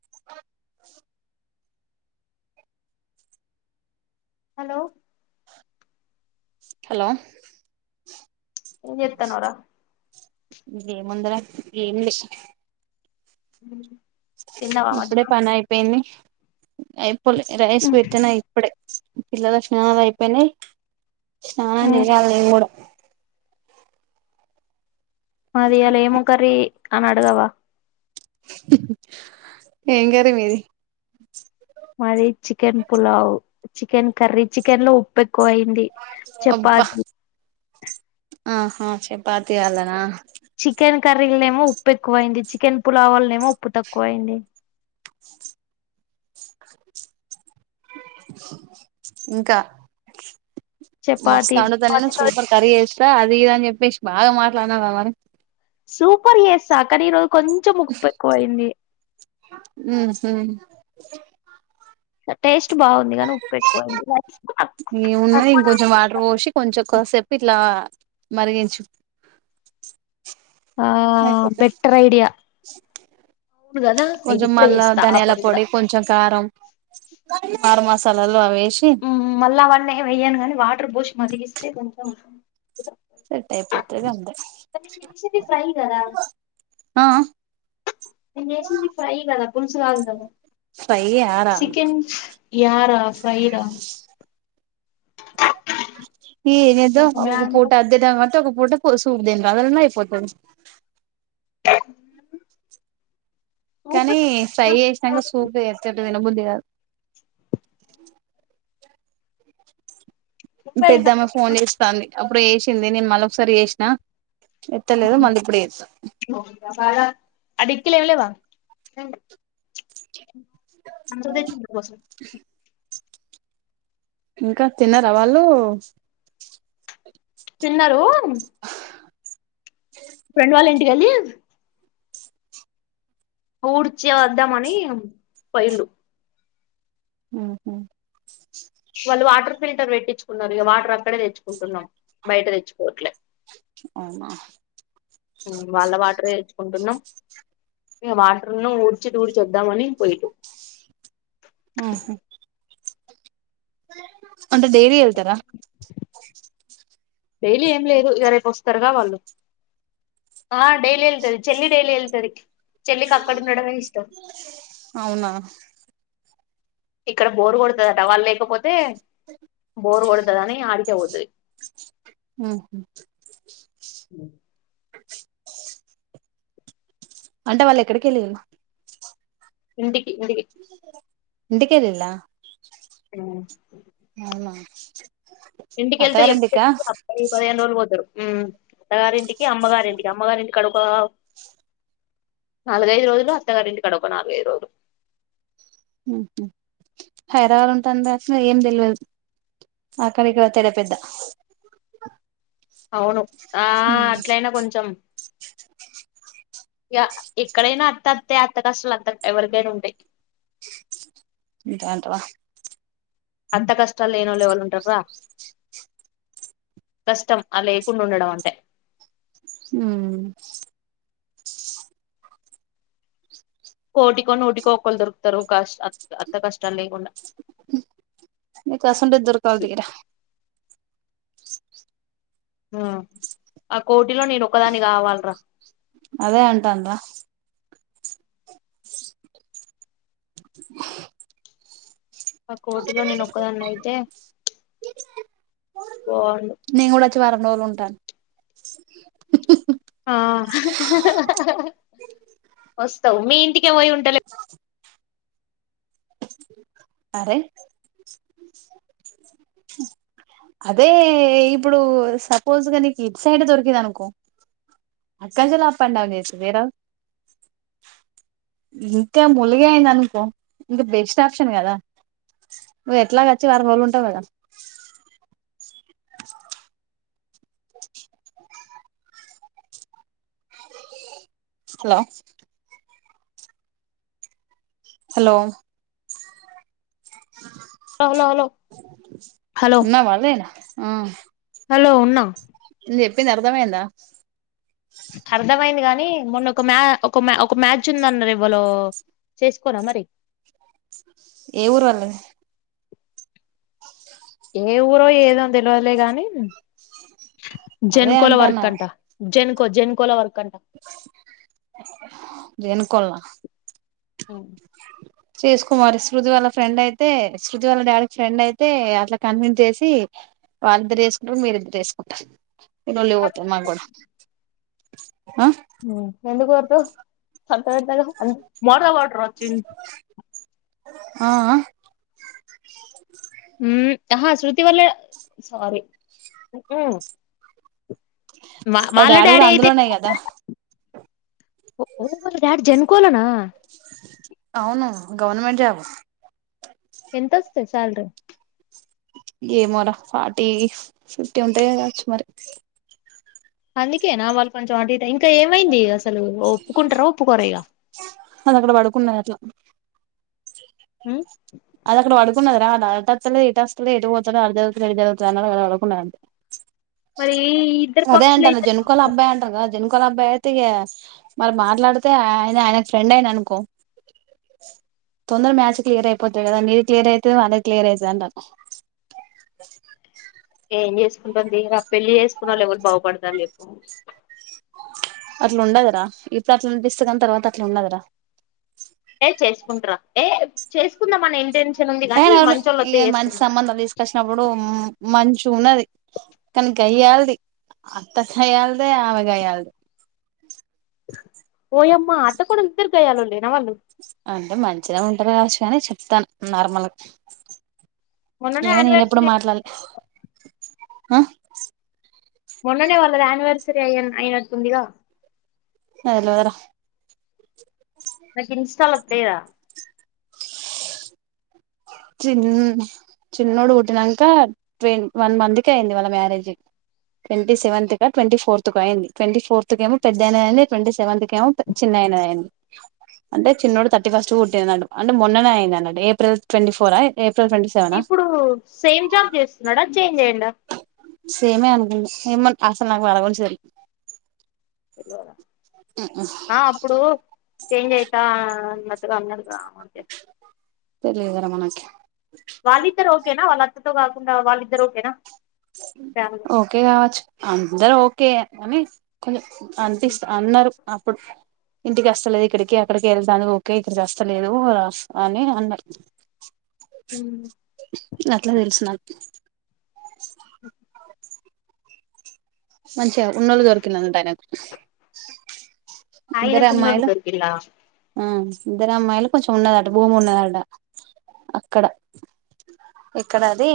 [unintelligible] Hello hello ఏం చేత్తన్నావ్ రా ఇక ఎముంది రా ఇలీష్ ఉ ఇప్పుడే పనియిపోయింది అయి పోల్ రైస్ పెట్టినా ఇప్పుడే పిల్లలక్షణలో అయిపోయినాయి స్నానం చేయాలె నేను కుడా అది ఇయాల ఏము కర్రీ అని అడగావా ఏం గర్రీ మీది మాది chicken pulao chicken curry chicken లో ఉప్పె ఎక్కువ అయింది అబ్బా చెపాతీ ఆహా చెపాతీ ఇయ్యాలన కర్రీలోనేమో ఉప్పు ఎక్కువయింది చికెన్ పులావలనే ఏమో ఉప్పు తక్కువ అయింది ఇంకా మస్త చపాతి అండుతా నేను చపాతితో సూపర్ కర్రీ చేస్తా అ అది ఇది అని చెప్పేసి బాగా మాట్లాడినవ్ గా మరి సూపర్ చేస్తా కర్రీ ఇరో కొంచెం ఉప్పు ఎక్కువైయింది ఉహు టేష్ ఈ ఉన్నాయి ఇంకొంచెం వాటర్ పోసి కొంచెం కోసేపు ఇట్లా మరిగించు ఆ బెటర్ ఐడియా అవును కదా అయితే కొంచెం ఇప్పుడే మల్లా చేస్తా ఆ ధనియాల పని కూడా పొడి కొంచెం కారం [inaudible] మాస్ సాలాలు అవే ఉమ్ మళ్ళా అవన్నీ ఏం వెయ్యను గానీ వాటర్ పోష్ మరిగిస్తే కొంచెం అ కానీ నేను చేసింది ఫ్రై కదా ఆ నేను చేసింది ఫ్రై కదా పులుసు కాదు కదా ఫ్రై చేయారా చికెన్ యా రా ఫ్రై రా ఈ ఏదో ఒక పూట అది తెద్దాం అంటే ఒక పూట పో సూపు తిందదన్న అయిపోతది కానీ సూపర్ ఫ్రై చేసినంక సూపు చేస్తే ఎట్ట తినబుద్ధి కాదు పెద్దమ్మ ఫోన్ చేస్తాంది ఇప్పుడు చేసింది నేను మళ్ళొకసారి చేసినా ఎత్తలేదు మళ్ళీ ఇప్పుడు చేస్తా [unintelligible] అదిత్తి లేవలేవా [unintelligible] ఎంత తెచ్చింటివి అస్సలు ఇంకా తిన్నారా వాళ్ళు తిన్నారూ ఫ్రెండ్ వాళ్ళింటి ఎల్లి ఊడ్చి వద్దాం అని పోయిళ్ళు హ్మ్ హు వాళ్ళు వాటర్ ఫిల్టర్ పెట్టిచ్చుకున్నారు ఇగ వాటర్ అక్కడే తెచ్చుకుంటున్నాం బయట తెచ్చుకోవట్లే అవునా వాళ్ళ వాటరె తెచ్చుకుంటున్నాం ఇగ వాటర్ ను ఊడ్చి తూడ్చి వద్దామని పొయిల్లు ఆహా అంటే డైలీ వెళ్తారా డైలీ ఏం లేదు ఇగ రేపు వస్తారుగా వాళ్ళు ఆ డైలీ వెళ్తది చెల్లి డైలీ వెళ్తది చెల్లికి అక్కడ ఉండడమే ఇష్టం అవునా ఇక్కడ బోరు కొడతదట వాళ్ళు లేకపోతే బోరు కొడతదని ఆడికే పోతది మ్మ్ అంటే వాళ్ళు ఎక్కడికెళ్ళిర్రు ఇంటి [unintelligible] ఇంటికెలిల్లా ఊ ఇంటికెళ్తే ఎప్పుడు అత్తగారింటికా [inaudible] పదిహేను రోజులు పోతారు ఉమ్ అత్తగారింటి కి అమ్మవారింటికి అమ్మవారింటి కాడు నాలుగైదు రోజులు అత్తగారింటికాడ ఒక నాలుగైదు రోజులు ఉహు హైదరాబాద్ ఉంటాందా అసలు ఏం తెల్వదు అక్కడి కేతేదో పెద్ద అవును ఆ అట్లయినా కొంచెం య ఇక్కడైనా తత్తే అత్త కష్టలు అంత ఎవరికైనా ఉంటయ్ ఉంటాయంటవా అంత కష్టాలు లేనోళ్లు ఎవళ్ళుంటార్రా కష్టం ఆ లేకుండుండడం అంటే ఊ కోటికో నూటికో ఒకళ్ళు దొరుకుతారు కాష్ అ హ్ మీ కోసం దొరకాలదిరా ఆ కోటిలో నేను ఒకదాని కావాలిరా అదే అంటాండ్రా ఆ కోటిలో నేను ఒక్కదాన్ని అయితే బాగుండు నేను కూడా వచ్చి వారం రోజులు ఉంటా ఆ వస్తావు మీఇంటి కి పోయి ఉంటలేవ్ అరే అదే ఇప్పుడు సపోజ్గా నీకు ఇట్ సైడ్ దొరికిది అనుకో, అక్కంచలో అప్ అండ్ డౌన్ చేసి వేరు ఇంకా ములిగ అయింది అనుకో ఇంగ బెస్ట్ ఆప్షన్ కదా, నువ్వు ఎట్లాగ వచ్చి వారం రోజులు ఉంటావు కదా. స్ లో హలో లౌలౌలో హలో ఉన్నావా లేనా ఆ హలో ఉన్నా నేం చెప్పింది అర్థమైందా అర్థమయింది కానీ మొన్న ఒక మ్యా ఒక మ ఒక మ్యాచ్ ఉందన్నరు ఎవలో చేసుకోరా మరి, ఏ ఊరు వాళ్లది ఏ ఊరో ఏదో తెలవదులె కానీ అదే జెన్కోలా అంటానా వర్కంట జెన్ కొజెన్ కోలా వర్కన్ వెనుకోల్లా మ్మ్ చేసుకోమరి శృతి వాళ్ళ ఫ్రెండ్ అయితే శృతి వాళ్ళ డాడీకి ఫ్రెండ్ అయితే అట్లా కన్వెన్స్ చేసి వాళ్ళిద్దరు చేసుకుంటారు మీరిద్దరు చేసుకుంటారు లొల్లి పోద్ది మా గూడా అ మ్మ్ ఎందుకొడతావ్ సం తెలియట్లేదా అం మోడదా వాటర్ వచ్చిం ఆ ఆ మ్మ్ ఆహా శృతి వాళ్ళ సారీ ఉఉమ్మ్ వ వాళ్ళ డాడీ డాడి కూడా అయితే అందులోనే కదా కొలన అవును గవర్నమెంట్ జాబు ఎంత వస్తయ్ శాలరీ ఏమోరా ఫార్టీ ఫిఫ్టీ ఉంటాయ గావచ్చు మరి అందుకే నా వాళ్ళు కొంచెం అటు ఇటు ఇంకా ఏమైంది ఇగ అసలు ఒప్పుకుంట్రా ఒప్పుకోరిగా అది అక్కడ పడుకున్నది అట్లా హ్మ్ అది అక్కడ పడుకున్నాది రా అటత్తలే ఇటస్తలే ఎటు పోతడో ఆడ చదువుతున్న ఈడ చదువుతున్న అన్నాడు ఆడ పడుకున్నడు అంతే మరీ ఈ ఇద్దరు పక్షులైతే జనుకోలబ్బాయ్ అయితే ఇగ మరి మాట్లాడితే ఆయన ఆయనకి ఫ్రెండ్ ఆయేను అనుకో తొందర మ్యాచ్ క్లియరై పోతే కదా నీది క్లియర్ అయితది వాళ్లది క్లియర్ అయితది అంటానా ఏం చేసుకుంటం తీయ్ రా పెళ్లి చేసుకునోళ్లు ఎవలు బాగుపడతాలేవ్వు అట్లా ఉండదురా ఇప్పుడు అట్లా అనిపిస్తది కానీ తర్వాత అట్లా ఉండదురా ఏ చేసుకుంట్రా ఏ చేసుకుందామనే ఇంటెన్ ఏహే నోరుమూయ్ ఇగ మంచి సంబంధం తీసుకొచ్చినప్పుడు మంచి ఉన్నది కానీ గయ్యాల్ది అత్త గయ్యాల్దే ఆమె గయ్యాల్దే ఓయమ్మ అత్తకొడళ్ళు ఇద్దరు గయ్యాలోల్లే అంటే మం చిగా ఉంట్రు గావొచ్చు గానీ చెప్తాన్న నార్మల్ మొన్ననే ఏమో నేనెప్పుడు యానివర్సరీ మాట్లాడ్లే హ మొన్ననే వాళ్ళది అనివర్సరీ అయ్యేను అయినట్టుందిగా అలోవెరా నాకు ఇన్స్టాలో లేదా చీన్ చిన్నోడు పుట్టినంక ట్వం వన్ మంత్కైయ్యింది వాళ్ళ మ్యారేజైయ్ ట్వంటీసెవెంత్ కా ట్వంటీఫోర్త్ కో అయింది ట్వంటీ ఫోర్తకేమో పెద్దాయనది అయ్యింది ట్వంటీ సెవెంత్కేమో పె చిన్నాయనది అయ్యింది అంటే చిన్నోడు థర్టీ ఫస్ట్ పుట్టింనాడు అంటే మొన్ననే అయింది అన్నట్టు ఏప్రిల్ ట్వంటీ ఫోర్ ఆ ఏప్ ఇప్పుడు సేమ్ జాబ్ చేస్తున్నాడా చేంజ్ అయ్యిండా మ్మ్ ఏమోన్ అసలు నాకు వాళ్ళ గురించి తెలీ తెల్వాదా ఆ అప్పుడు చేంజ్ అయితా అనద్ రాం గాడు తెలియదుకదరా మనకి వాళ్లిద్దర ఒకే నా వాళ్ళత్త తో కాకుండా వాళ్ళిద్దరు ఓకే నా ఓకే కావచ్చు అందరు ఓ కేే కనీ కొంచ్ అన్పిస్త్ అన్నరు అప్పుడు ఇంటికాస్ ఇక్కడికి అక్కడకి ఎళ్ళ్తాంది ఒ కే ఇక్కడికి అస్తలేదు అన్నడు అట్ల తెలుసు నాకు ఉమ్ మంచిగా ఉన్నోళ్ళు దొరికిండంట ఆయనకు ఇద్దరే ఆయనకున్నోళ్ళు అమ్మాయిలు దొరికిల్లా ఆ ఇద్దరు అమ్మాయిలు కొంచెం ఉన్నదట భూమి ఉన్నదట అక్కడ ఎక్కడ అది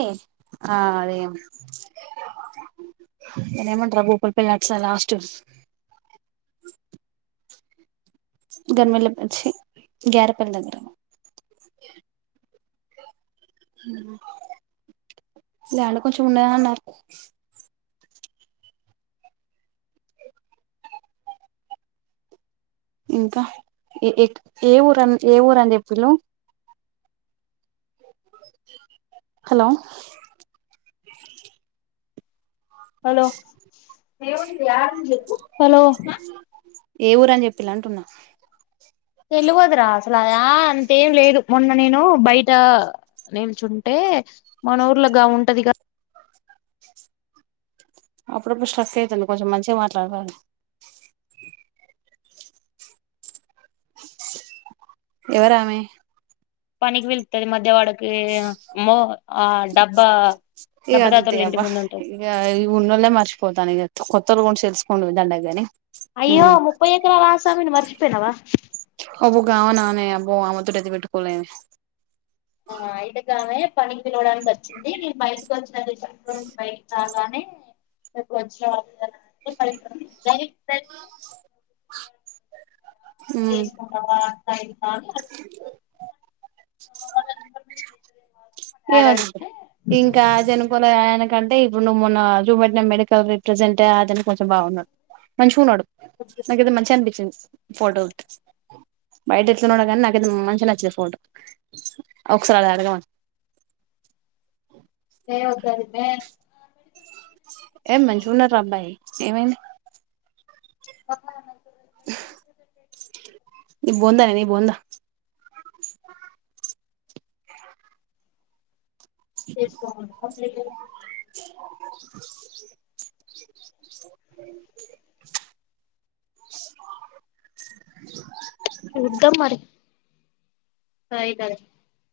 ఆ అదీ దాన్నేమంటర్రా భూపాలపల్లి అట సైడ్ లాస్ట్ గర్మిల్లప చ్చి గ్యారపల్లి దగ్గర వాళ్లే కొంచెం ఉన్నాద అన్నరు ఇంకా ఏ ఏ ఊరఆన్ ఏ ఊరని చెప్పిల్లు హలో హలో హలో ఏ ఊరు అని చెప్పిల్లు అంటున్నా తెలివదురా అసలు అది ఆ అంతేం లేదు మొన్న నేను బయట నించుంటే మన ఊర్లో గాముంటదిగ అప్పుడప్పుడు స్ట్రక్ అయితుంది కొంచెం మంచిగమాట్లాడరాదు ఎవరామే పనికి వెళ్తది మధ్య వాడకి వే ఆ మో ఇగ అద్దుతి తాతోళ్ళ ఇంటి అవ్వ ముందు ఉంటది ఇగ ఈ ఉన్నొలె మర్చపోతాన ఇగా కొత్త రూమ్ సెల్స్ కొనుడు దండగ గానీ అయ్యో ముప్పై ఎకరాల ఆసామిని మర్చిపోయినవ అబో గమనానే అబ్బో ఆమె తోటి ఐతే పెట్టుకులేమే ఆ అయితే గామె పనికి పిలవడానికి వచ్చింది నే బయటకి వచ్చినస బయకి రాగానే మీకు వచ్చిన ప [inaudible] ఉమ్ చేసుకుంటవా ఐదు సార్లు [unintelligible] ఏమద్ద లే అడిగితే ఇంకా జనపోలే అయనకంటే టే ఇప్పుడు నువ్వు మొన్న జుపెట్నమెడికల్ రిప్రజెంట్ అతనే కొంచెం బాగున్నాడు మంచిగున్నాడు నాకైతే మంచిగఅనిపిచింది ఫోటో చూత్తే బయట ఎట్లున్నడో గానీ నాకైతే మంచిగ నచ్చింద్ ఫోటో. ఒకసారి అది అడగమను. ఏ వొద్దది [inaudible] ఏ మంచిగున్నడు రా అబ్బాయి ఏమైంది. కొన్నా [inaudible] ఉమ్ బొంద నే నీ బొంద చేసుకోమను [inaudible] చూద్దాం మరి [unintelligible]